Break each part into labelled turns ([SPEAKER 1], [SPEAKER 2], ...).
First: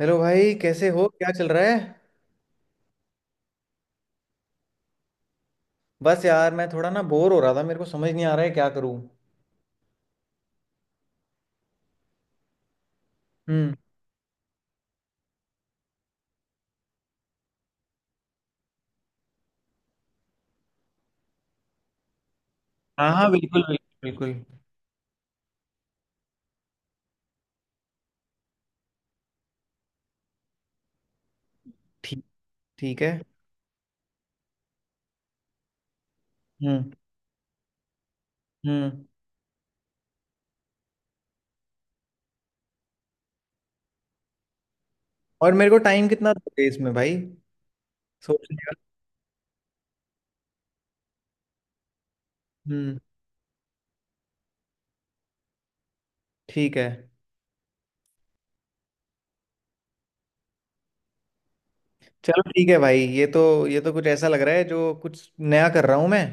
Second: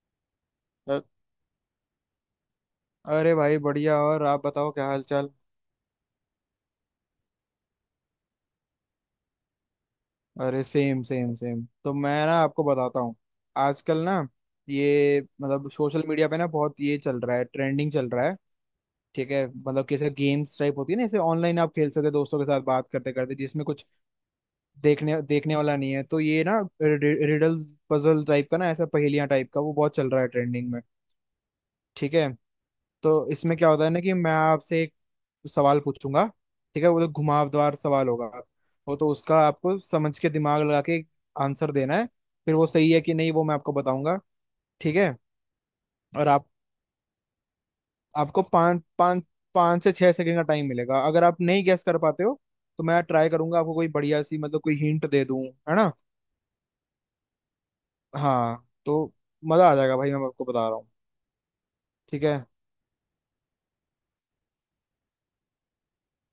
[SPEAKER 1] Hello भाई, कैसे
[SPEAKER 2] अ-
[SPEAKER 1] हो? क्या चल रहा है?
[SPEAKER 2] अरे भाई बढ़िया। और आप बताओ, क्या हाल चाल?
[SPEAKER 1] बस यार, मैं थोड़ा ना बोर हो रहा था। मेरे को समझ नहीं आ रहा है क्या करूं।
[SPEAKER 2] अरे सेम सेम सेम तो मैं ना आपको बताता हूँ।
[SPEAKER 1] हम्म।
[SPEAKER 2] आजकल ना ये मतलब सोशल मीडिया पे ना बहुत ये चल रहा है, ट्रेंडिंग चल रहा है। ठीक है, मतलब कैसे गेम्स टाइप होती है ना, जैसे ऑनलाइन आप खेल सकते हैं दोस्तों के साथ बात
[SPEAKER 1] हाँ
[SPEAKER 2] करते
[SPEAKER 1] हाँ,
[SPEAKER 2] करते,
[SPEAKER 1] बिल्कुल
[SPEAKER 2] जिसमें
[SPEAKER 1] बिल्कुल।
[SPEAKER 2] कुछ
[SPEAKER 1] बिल्कुल।
[SPEAKER 2] देखने देखने वाला नहीं है, तो ये ना रिडल्स पजल टाइप का ना, ऐसा पहेलियां टाइप का, वो बहुत चल रहा है ट्रेंडिंग में। ठीक
[SPEAKER 1] ठीक।
[SPEAKER 2] है।
[SPEAKER 1] ठीक
[SPEAKER 2] तो
[SPEAKER 1] है।
[SPEAKER 2] इसमें क्या होता है ना, कि मैं आपसे सवाल पूछूंगा। ठीक है,
[SPEAKER 1] हम्म।
[SPEAKER 2] वो तो घुमावदार सवाल होगा। वो
[SPEAKER 1] हम्म।
[SPEAKER 2] तो उसका आपको समझ के, दिमाग लगा के आंसर देना है। फिर वो सही है कि नहीं, वो मैं आपको बताऊंगा, ठीक है?
[SPEAKER 1] और मेरे को टाइम
[SPEAKER 2] और
[SPEAKER 1] कितना
[SPEAKER 2] आप
[SPEAKER 1] दोगे इसमें भाई?
[SPEAKER 2] आपको
[SPEAKER 1] सोचने का।
[SPEAKER 2] पाँच पाँच पाँच से छह सेकंड का टाइम मिलेगा। अगर आप नहीं गैस कर पाते हो तो
[SPEAKER 1] हम्म।
[SPEAKER 2] मैं ट्राई करूंगा आपको कोई बढ़िया सी, मतलब कोई हिंट दे दूं, है ना।
[SPEAKER 1] ठीक है।
[SPEAKER 2] हाँ तो मजा आ जाएगा भाई, मैं आपको बता रहा हूँ। ठीक है।
[SPEAKER 1] चलो ठीक है भाई, ये तो कुछ ऐसा लग रहा है जो कुछ नया कर रहा हूं मैं।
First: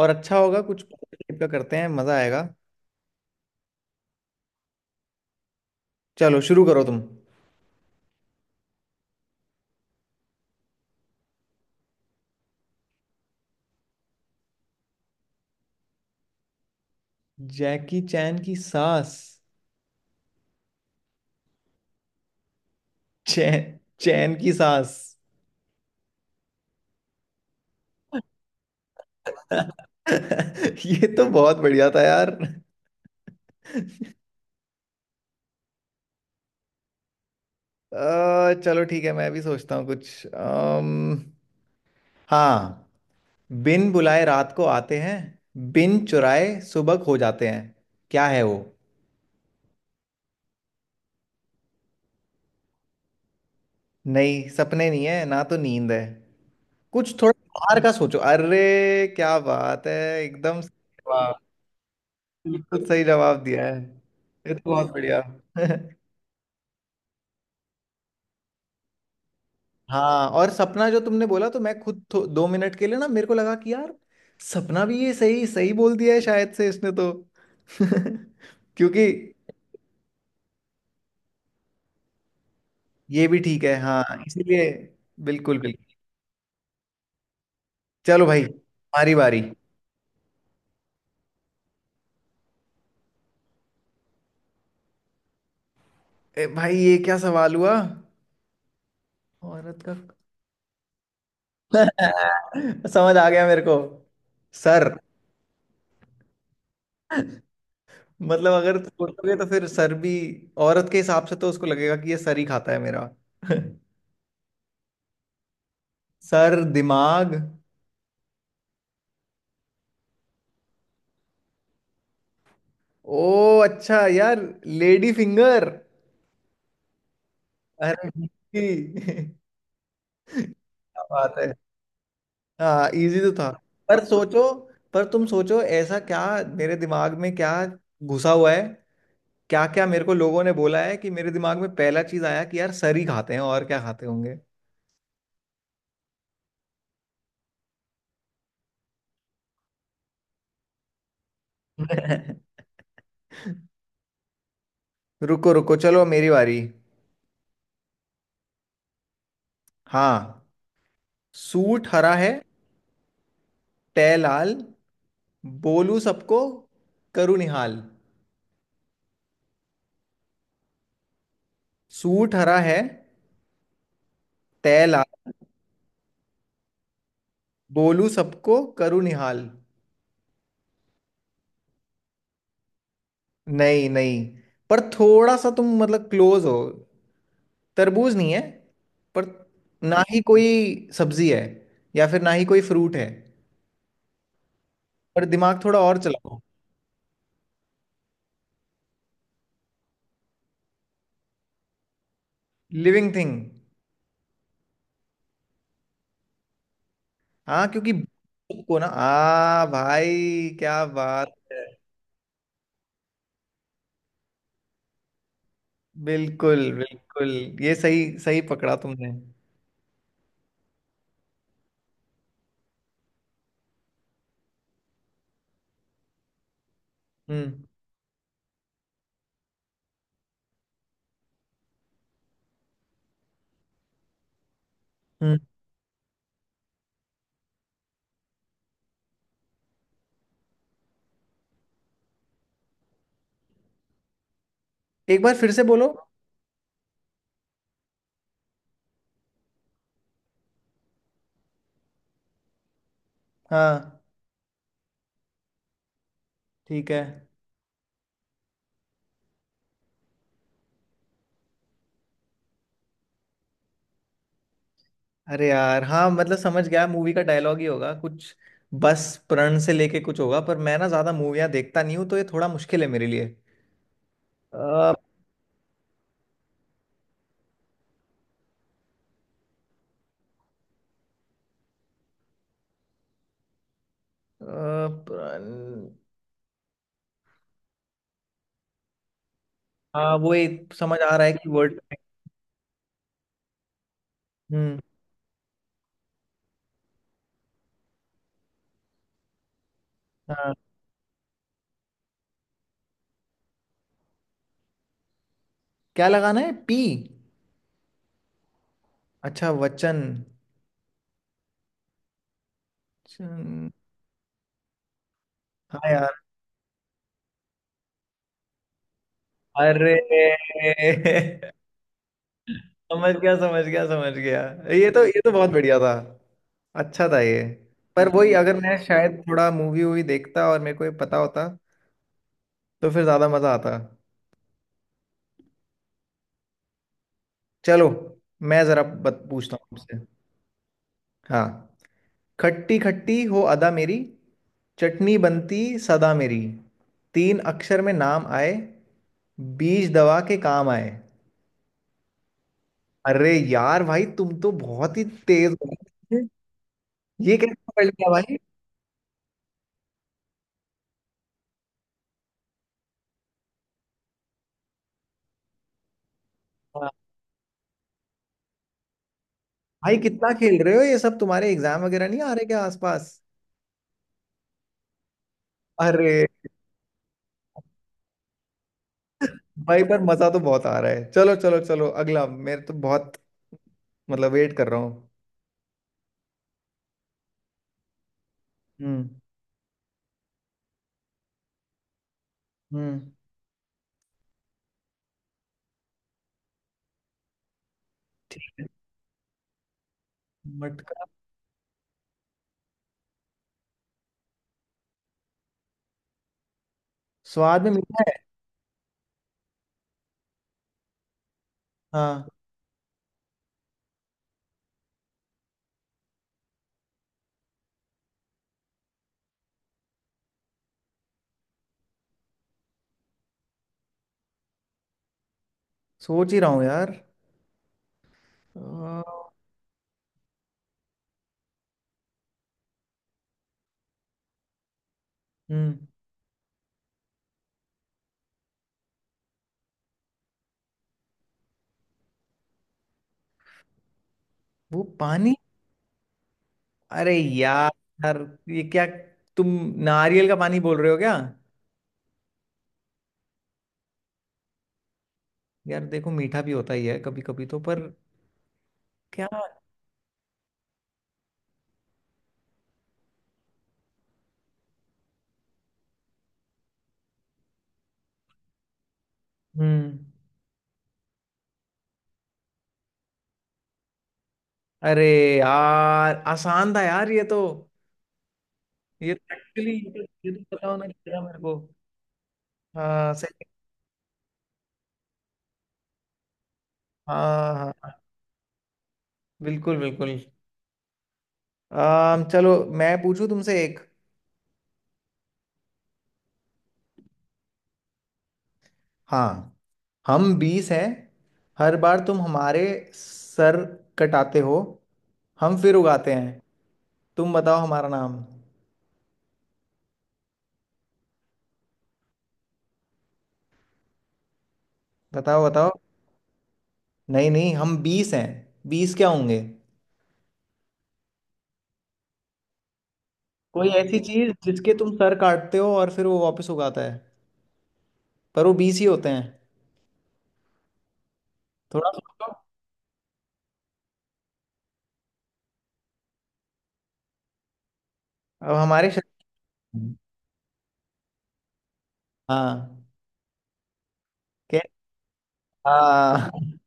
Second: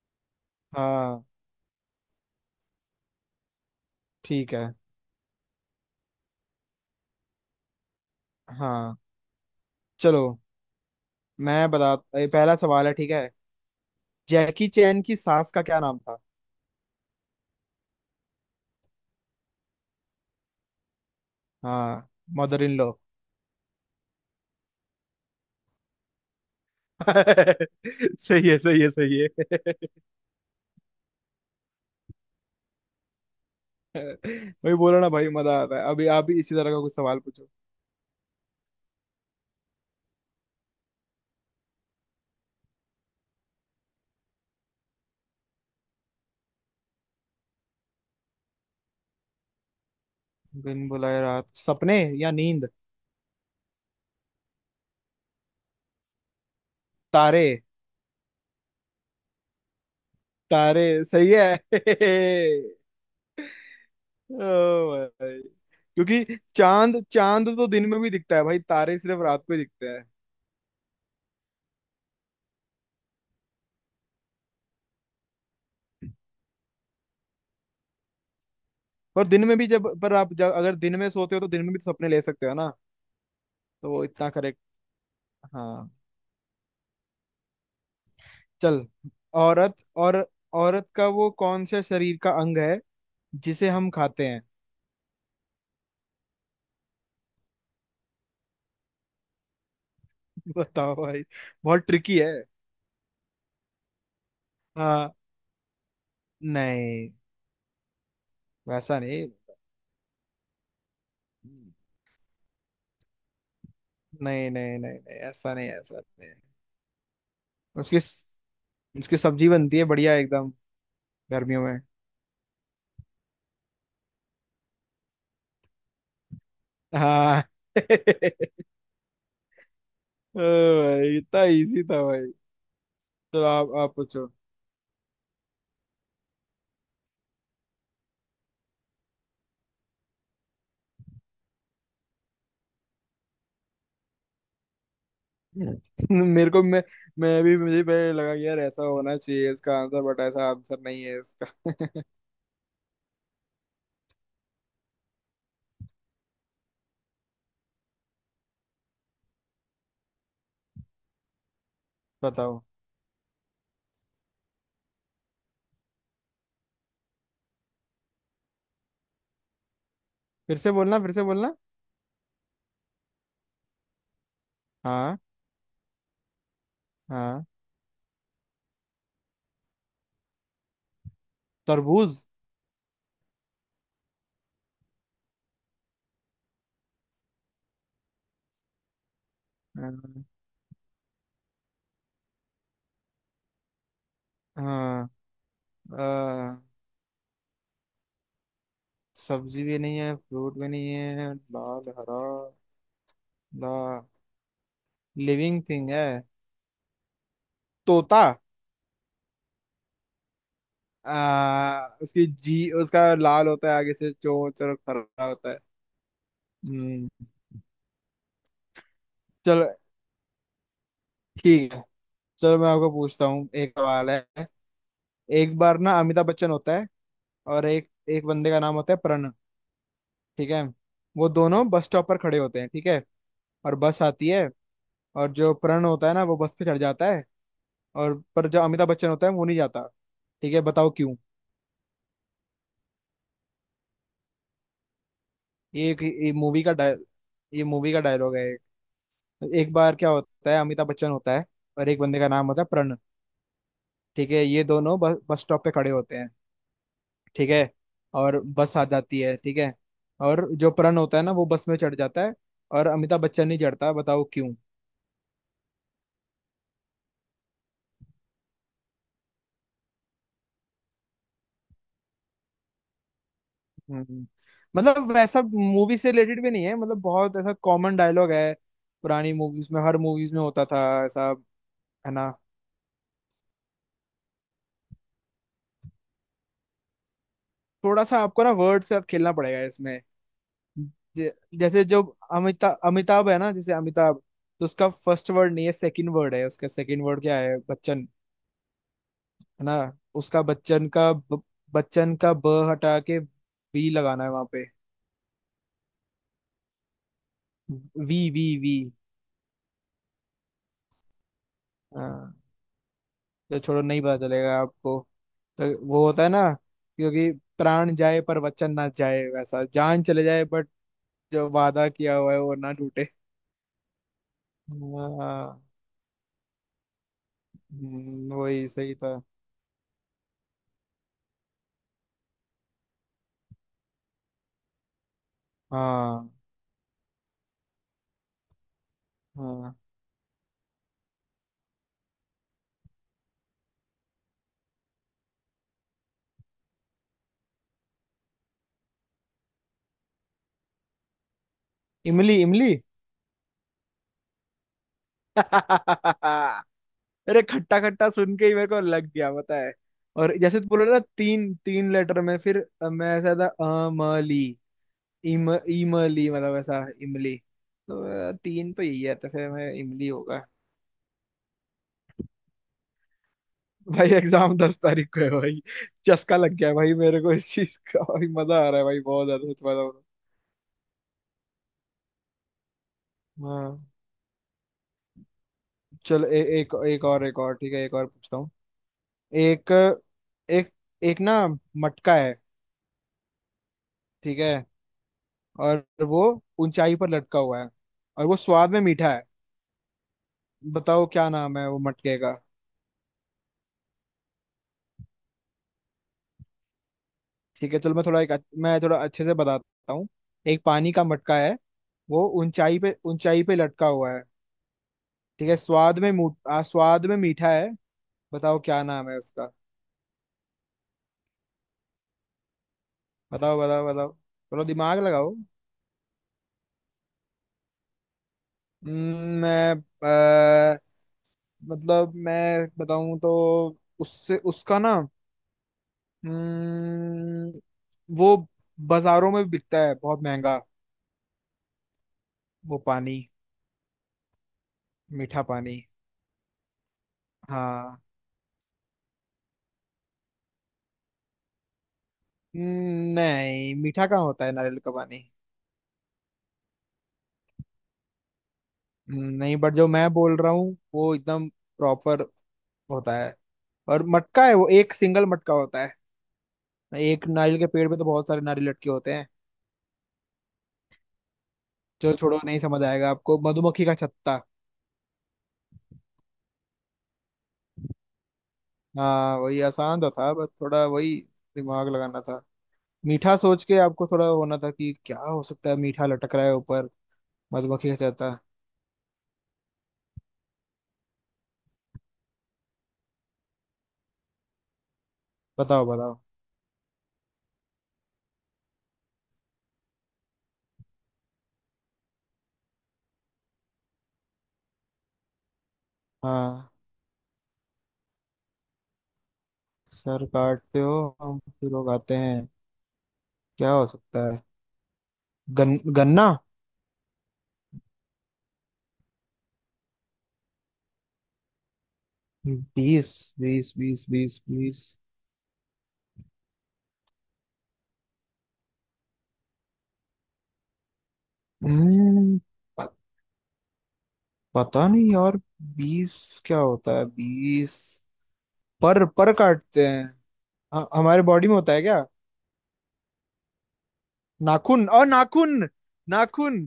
[SPEAKER 1] और अच्छा होगा, कुछ
[SPEAKER 2] हाँ।
[SPEAKER 1] टाइप का करते हैं, मजा आएगा।
[SPEAKER 2] ठीक है।
[SPEAKER 1] चलो शुरू करो तुम।
[SPEAKER 2] हाँ चलो। मैं बता ये पहला सवाल है, ठीक है। जैकी चैन की सास का क्या नाम था?
[SPEAKER 1] जैकी चैन की सास।
[SPEAKER 2] हाँ, मदर इन लॉ।
[SPEAKER 1] चैन। चैन की सास।
[SPEAKER 2] सही है सही है सही है
[SPEAKER 1] ये तो बहुत बढ़िया था यार।
[SPEAKER 2] वही बोला ना भाई, मजा आता है। अभी आप भी इसी तरह का कुछ सवाल पूछो।
[SPEAKER 1] चलो ठीक है, मैं भी सोचता हूँ कुछ। हाँ। बिन बुलाए रात को आते हैं, बिन चुराए सुबह खो जाते हैं। क्या है वो?
[SPEAKER 2] दिन बुलाए रात सपने, या नींद।
[SPEAKER 1] नहीं, सपने नहीं है, ना तो नींद है। कुछ थोड़ा
[SPEAKER 2] तारे।
[SPEAKER 1] बाहर का सोचो अरे। क्या बात है, एकदम
[SPEAKER 2] तारे
[SPEAKER 1] सही
[SPEAKER 2] सही
[SPEAKER 1] जवाब।
[SPEAKER 2] है
[SPEAKER 1] बिल्कुल सही जवाब दिया है।
[SPEAKER 2] ओ
[SPEAKER 1] ये तो बहुत बढ़िया।
[SPEAKER 2] भाई। क्योंकि चांद चांद तो दिन में भी दिखता है भाई, तारे सिर्फ रात को ही दिखते हैं।
[SPEAKER 1] हाँ, और सपना जो तुमने बोला तो मैं खुद 2 मिनट के लिए ना मेरे को लगा कि यार सपना भी ये सही सही बोल दिया है शायद से इसने तो। क्योंकि
[SPEAKER 2] पर दिन में भी, जब पर आप जब अगर दिन में सोते हो तो दिन में भी तो सपने ले सकते हो ना,
[SPEAKER 1] ये भी ठीक है,
[SPEAKER 2] तो वो
[SPEAKER 1] हाँ
[SPEAKER 2] इतना करेक्ट।
[SPEAKER 1] इसीलिए। बिल्कुल बिल्कुल।
[SPEAKER 2] हाँ
[SPEAKER 1] चलो भाई
[SPEAKER 2] चल।
[SPEAKER 1] हमारी बारी।
[SPEAKER 2] औरत, और औरत का वो कौन सा शरीर का अंग है जिसे हम खाते हैं?
[SPEAKER 1] ए भाई ये क्या सवाल हुआ? औरत का?
[SPEAKER 2] बताओ भाई, बहुत ट्रिकी है।
[SPEAKER 1] समझ आ गया मेरे को। सर।
[SPEAKER 2] हाँ। नहीं,
[SPEAKER 1] मतलब अगर
[SPEAKER 2] वैसा नहीं।
[SPEAKER 1] सोचोगे तो फिर सर भी औरत के हिसाब से, तो उसको लगेगा कि ये सर ही खाता है मेरा।
[SPEAKER 2] नहीं, नहीं। नहीं नहीं, ऐसा नहीं, ऐसा नहीं।
[SPEAKER 1] सर, दिमाग।
[SPEAKER 2] उसकी उसकी सब्जी बनती है बढ़िया एकदम गर्मियों में।
[SPEAKER 1] ओ अच्छा यार, लेडी फिंगर।
[SPEAKER 2] हाँ
[SPEAKER 1] अरे जी।
[SPEAKER 2] ओ
[SPEAKER 1] क्या
[SPEAKER 2] भाई
[SPEAKER 1] बात
[SPEAKER 2] इतना
[SPEAKER 1] है।
[SPEAKER 2] इजी था भाई।
[SPEAKER 1] हाँ, इजी तो
[SPEAKER 2] चलो
[SPEAKER 1] था।
[SPEAKER 2] आप
[SPEAKER 1] पर
[SPEAKER 2] पूछो।
[SPEAKER 1] सोचो। पर तुम सोचो ऐसा क्या मेरे दिमाग में क्या घुसा हुआ है। क्या क्या मेरे को लोगों ने बोला है कि मेरे दिमाग में पहला चीज आया कि यार सर ही खाते हैं, और क्या खाते होंगे।
[SPEAKER 2] मेरे को मैं भी, मुझे पहले लगा कि यार ऐसा होना चाहिए इसका आंसर, बट ऐसा आंसर नहीं है इसका
[SPEAKER 1] रुको रुको, चलो मेरी बारी। हाँ। सूट हरा है,
[SPEAKER 2] बताओ।
[SPEAKER 1] टै लाल, बोलू सबको, करू निहाल।
[SPEAKER 2] फिर से बोलना।
[SPEAKER 1] सूट हरा है, तय लाल,
[SPEAKER 2] हाँ। हाँ।
[SPEAKER 1] बोलू सबको करूँ निहाल।
[SPEAKER 2] तरबूज।
[SPEAKER 1] नहीं नहीं, पर थोड़ा सा तुम मतलब क्लोज हो। तरबूज नहीं है, पर ना ही
[SPEAKER 2] हाँ।
[SPEAKER 1] कोई सब्जी है, या फिर ना ही कोई फ्रूट है।
[SPEAKER 2] हाँ।
[SPEAKER 1] पर दिमाग थोड़ा और चलाओ।
[SPEAKER 2] आ, सब्जी भी नहीं है, फ्रूट भी नहीं है, लाल हरा।
[SPEAKER 1] Living thing.
[SPEAKER 2] ला लिविंग थिंग है।
[SPEAKER 1] हाँ, क्योंकि
[SPEAKER 2] तोता।
[SPEAKER 1] को ना आ भाई, क्या बात है।
[SPEAKER 2] आ, उसकी जी उसका लाल होता है आगे से चोंच और हरा होता है।
[SPEAKER 1] बिल्कुल
[SPEAKER 2] हम्म।
[SPEAKER 1] बिल्कुल। ये सही सही पकड़ा तुमने।
[SPEAKER 2] चलो ठीक है। चलो मैं आपको पूछता हूँ, एक सवाल है। एक बार ना अमिताभ बच्चन होता है,
[SPEAKER 1] हम्म।
[SPEAKER 2] और एक एक बंदे का नाम होता है प्रण, ठीक है। वो दोनों बस स्टॉप पर खड़े होते हैं, ठीक है। और बस आती है, और
[SPEAKER 1] हम्म।
[SPEAKER 2] जो प्रण होता है ना वो बस पे चढ़ जाता है, और पर जो अमिताभ बच्चन होता है वो नहीं जाता। ठीक है, बताओ क्यों।
[SPEAKER 1] एक बार फिर से बोलो।
[SPEAKER 2] ये एक ये मूवी का डाय ये मूवी का डायलॉग है। एक एक बार क्या होता है, अमिताभ बच्चन होता है, और एक बंदे का नाम होता है प्रण।
[SPEAKER 1] हाँ।
[SPEAKER 2] ठीक है, ये दोनों बस बस स्टॉप पे खड़े होते हैं,
[SPEAKER 1] ठीक है।
[SPEAKER 2] ठीक है। और बस आ जाती है, ठीक है। और जो प्रण होता है ना वो बस में चढ़ जाता है, और अमिताभ बच्चन नहीं चढ़ता। बताओ क्यों।
[SPEAKER 1] अरे यार हाँ, मतलब समझ गया मूवी का डायलॉग ही होगा कुछ। बस प्रण से लेके कुछ होगा, पर मैं ना ज्यादा मूवियाँ देखता नहीं हूँ, तो ये थोड़ा मुश्किल है मेरे लिए।
[SPEAKER 2] हम्म।
[SPEAKER 1] अ, अ,
[SPEAKER 2] मतलब वैसा मूवी से रिलेटेड भी नहीं है, मतलब बहुत ऐसा कॉमन डायलॉग है, पुरानी मूवीज में, हर मूवीज में होता था ऐसा, है ना।
[SPEAKER 1] प्रण।
[SPEAKER 2] थोड़ा सा आपको ना वर्ड से खेलना पड़ेगा इसमें।
[SPEAKER 1] हाँ, वो एक समझ आ रहा है
[SPEAKER 2] जे-
[SPEAKER 1] कि वर्ड।
[SPEAKER 2] जैसे जो अमिताभ अमिताभ है ना, जैसे अमिताभ, तो
[SPEAKER 1] हम्म।
[SPEAKER 2] उसका फर्स्ट वर्ड नहीं है, सेकंड वर्ड है, उसका सेकंड वर्ड क्या है? बच्चन, है ना। उसका
[SPEAKER 1] हाँ,
[SPEAKER 2] बच्चन का ब हटा के वी लगाना है वहां पे।
[SPEAKER 1] क्या लगाना है, पी?
[SPEAKER 2] V V V.
[SPEAKER 1] अच्छा, वचन।
[SPEAKER 2] हाँ। तो
[SPEAKER 1] चन-।
[SPEAKER 2] छोड़ो, नहीं पता चलेगा आपको,
[SPEAKER 1] हाँ
[SPEAKER 2] तो वो
[SPEAKER 1] यार।
[SPEAKER 2] होता है ना, क्योंकि प्राण जाए पर वचन ना जाए, वैसा
[SPEAKER 1] अरे
[SPEAKER 2] जान चले जाए बट जो वादा किया हुआ है वो ना टूटे।
[SPEAKER 1] समझ गया समझ गया समझ गया। ये तो बहुत
[SPEAKER 2] हाँ।
[SPEAKER 1] बढ़िया था। अच्छा था ये। पर वही अगर
[SPEAKER 2] वही
[SPEAKER 1] मैं
[SPEAKER 2] सही था।
[SPEAKER 1] शायद थोड़ा मूवी वूवी देखता और मेरे को ये पता होता, तो फिर ज्यादा मजा आता।
[SPEAKER 2] हाँ।
[SPEAKER 1] चलो, मैं जरा बत पूछता
[SPEAKER 2] हाँ।
[SPEAKER 1] हूँ आपसे। हाँ। खट्टी खट्टी हो अदा मेरी, चटनी बनती सदा मेरी। तीन अक्षर में नाम आए, बीज दवा के काम आए।
[SPEAKER 2] इमली इमली।
[SPEAKER 1] अरे यार भाई, तुम तो बहुत ही तेज हो। ये
[SPEAKER 2] अरे
[SPEAKER 1] कैसे
[SPEAKER 2] खट्टा
[SPEAKER 1] पढ़
[SPEAKER 2] खट्टा
[SPEAKER 1] लिया भाई?
[SPEAKER 2] सुन के ही मेरे को लग गया, पता है। और जैसे तू बोला ना तीन तीन लेटर में, फिर अ, मैं ऐसा था अमली, इम इमली, मतलब ऐसा
[SPEAKER 1] हाँ।
[SPEAKER 2] इमली। तो अ, तीन तो यही है, तो फिर मैं
[SPEAKER 1] भाई
[SPEAKER 2] इमली
[SPEAKER 1] कितना
[SPEAKER 2] होगा।
[SPEAKER 1] खेल रहे हो, ये सब तुम्हारे एग्जाम वगैरह नहीं आ रहे क्या आसपास?
[SPEAKER 2] भाई एग्जाम दस तारीख को है भाई।
[SPEAKER 1] अरे।
[SPEAKER 2] चस्का लग गया है भाई मेरे को इस चीज का, भाई मजा आ रहा है भाई, बहुत ज्यादा सच बता
[SPEAKER 1] भाई
[SPEAKER 2] रहा
[SPEAKER 1] पर
[SPEAKER 2] हूँ।
[SPEAKER 1] मजा तो बहुत आ रहा है। चलो चलो चलो अगला, मेरे तो बहुत
[SPEAKER 2] हाँ
[SPEAKER 1] मतलब वेट कर रहा हूँ।
[SPEAKER 2] चल। एक एक और एक और, ठीक है, एक और पूछता हूँ।
[SPEAKER 1] हम्म।
[SPEAKER 2] एक एक एक ना मटका है,
[SPEAKER 1] हम्म।
[SPEAKER 2] ठीक है। और वो ऊंचाई पर लटका हुआ है, और वो स्वाद में मीठा है।
[SPEAKER 1] मटका।
[SPEAKER 2] बताओ क्या नाम है वो मटके का।
[SPEAKER 1] स्वाद में
[SPEAKER 2] ठीक है चलो, मैं
[SPEAKER 1] मीठा है?
[SPEAKER 2] थोड़ा मैं थोड़ा अच्छे से बताता हूँ। एक पानी का मटका है, वो
[SPEAKER 1] हाँ,
[SPEAKER 2] ऊंचाई पे लटका हुआ है, ठीक है। आ, स्वाद में मीठा है। बताओ क्या नाम है उसका? बताओ बताओ बताओ। थोड़ा दिमाग लगाओ।
[SPEAKER 1] सोच ही रहा हूँ यार। हम्म।
[SPEAKER 2] हम्म। मैं अ, मतलब मैं बताऊं तो उससे उसका ना। हम्म, वो बाजारों में बिकता है बहुत महंगा, वो पानी,
[SPEAKER 1] वो पानी।
[SPEAKER 2] मीठा पानी।
[SPEAKER 1] अरे यार।
[SPEAKER 2] हाँ।
[SPEAKER 1] यार, ये क्या, तुम नारियल का पानी बोल रहे हो क्या?
[SPEAKER 2] नहीं, मीठा कहाँ होता है नारियल का पानी।
[SPEAKER 1] यार देखो, मीठा भी होता ही है कभी कभी तो, पर। क्या।
[SPEAKER 2] नहीं, बट जो मैं बोल रहा हूँ वो एकदम प्रॉपर होता है, और मटका है, वो एक सिंगल मटका होता है। एक नारियल के पेड़ पे तो बहुत सारे नारियल लटके होते हैं।
[SPEAKER 1] हम्म।
[SPEAKER 2] जो छोड़ो, नहीं समझ आएगा आपको, मधुमक्खी का छत्ता।
[SPEAKER 1] अरे यार, आसान था यार ये तो। ये तो
[SPEAKER 2] हाँ वही,
[SPEAKER 1] एक्चुअली
[SPEAKER 2] आसान तो
[SPEAKER 1] ये
[SPEAKER 2] था,
[SPEAKER 1] तो
[SPEAKER 2] बस
[SPEAKER 1] पता
[SPEAKER 2] थोड़ा
[SPEAKER 1] होना
[SPEAKER 2] वही
[SPEAKER 1] चाहिए था मेरे को।
[SPEAKER 2] दिमाग लगाना था।
[SPEAKER 1] हाँ
[SPEAKER 2] मीठा
[SPEAKER 1] सही।
[SPEAKER 2] सोच के आपको थोड़ा होना था कि क्या हो सकता है मीठा लटक रहा है ऊपर,
[SPEAKER 1] हाँ हाँ
[SPEAKER 2] मधुमक्खी
[SPEAKER 1] हाँ,
[SPEAKER 2] का छत्ता।
[SPEAKER 1] बिल्कुल बिल्कुल। चलो, मैं पूछूं तुमसे एक।
[SPEAKER 2] बताओ बताओ।
[SPEAKER 1] हाँ। हम 20 हैं, हर बार तुम हमारे सर कटाते हो, हम फिर उगाते हैं।
[SPEAKER 2] हाँ।
[SPEAKER 1] तुम बताओ हमारा नाम।
[SPEAKER 2] सर काटते हो हम फिर उगाते हैं, क्या हो सकता है?
[SPEAKER 1] बताओ बताओ।
[SPEAKER 2] गन्ना।
[SPEAKER 1] नहीं नहीं, हम 20 हैं। 20 क्या होंगे?
[SPEAKER 2] बीस
[SPEAKER 1] कोई
[SPEAKER 2] बीस
[SPEAKER 1] ऐसी
[SPEAKER 2] बीस
[SPEAKER 1] चीज
[SPEAKER 2] बीस
[SPEAKER 1] जिसके
[SPEAKER 2] बीस।
[SPEAKER 1] तुम सर काटते हो और फिर वो वापस उगाता है, पर वो 20 ही होते हैं। थोड़ा सोचो।
[SPEAKER 2] हम्म, प- पता नहीं यार, बीस क्या होता है बीस?
[SPEAKER 1] अब हमारे
[SPEAKER 2] पर काटते
[SPEAKER 1] शरीर।
[SPEAKER 2] हैं? हमारे बॉडी में होता है क्या?
[SPEAKER 1] हाँ। क्या?
[SPEAKER 2] नाखून, और नाखून,
[SPEAKER 1] हाँ।
[SPEAKER 2] नाखून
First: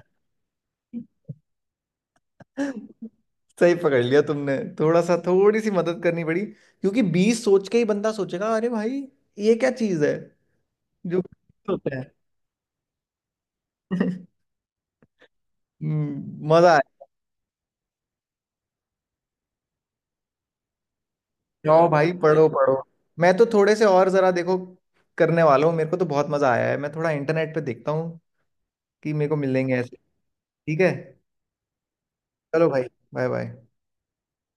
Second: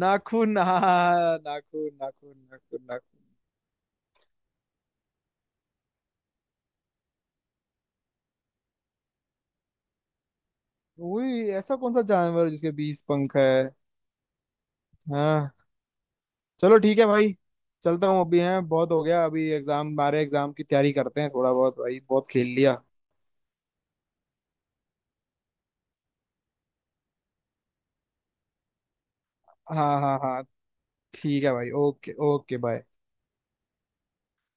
[SPEAKER 2] नाखून। हाँ, नाखून नाखून नाखून नाखून।
[SPEAKER 1] सही पकड़ लिया तुमने, थोड़ा सा थोड़ी सी मदद करनी पड़ी, क्योंकि 20 सोच के ही बंदा सोचेगा अरे भाई ये क्या चीज है जो
[SPEAKER 2] वही ऐसा कौन
[SPEAKER 1] होता है।
[SPEAKER 2] सा जानवर है जिसके बीस पंख है। हाँ।
[SPEAKER 1] मजा
[SPEAKER 2] चलो ठीक है
[SPEAKER 1] आया।
[SPEAKER 2] भाई, चलता हूँ अभी। हैं, बहुत हो गया अभी, एग्जाम हमारे, एग्जाम की तैयारी करते हैं थोड़ा बहुत
[SPEAKER 1] जाओ
[SPEAKER 2] भाई,
[SPEAKER 1] भाई
[SPEAKER 2] बहुत खेल
[SPEAKER 1] पढ़ो पढ़ो।
[SPEAKER 2] लिया।
[SPEAKER 1] मैं तो थोड़े से और जरा देखो करने वाला हूँ। मेरे को तो बहुत मजा आया है। मैं थोड़ा इंटरनेट पे देखता हूँ कि मेरे को मिलेंगे ऐसे।
[SPEAKER 2] हाँ हाँ हाँ।
[SPEAKER 1] ठीक है।
[SPEAKER 2] ठीक है भाई, ओके ओके
[SPEAKER 1] चलो भाई,
[SPEAKER 2] बाय।
[SPEAKER 1] Bye bye.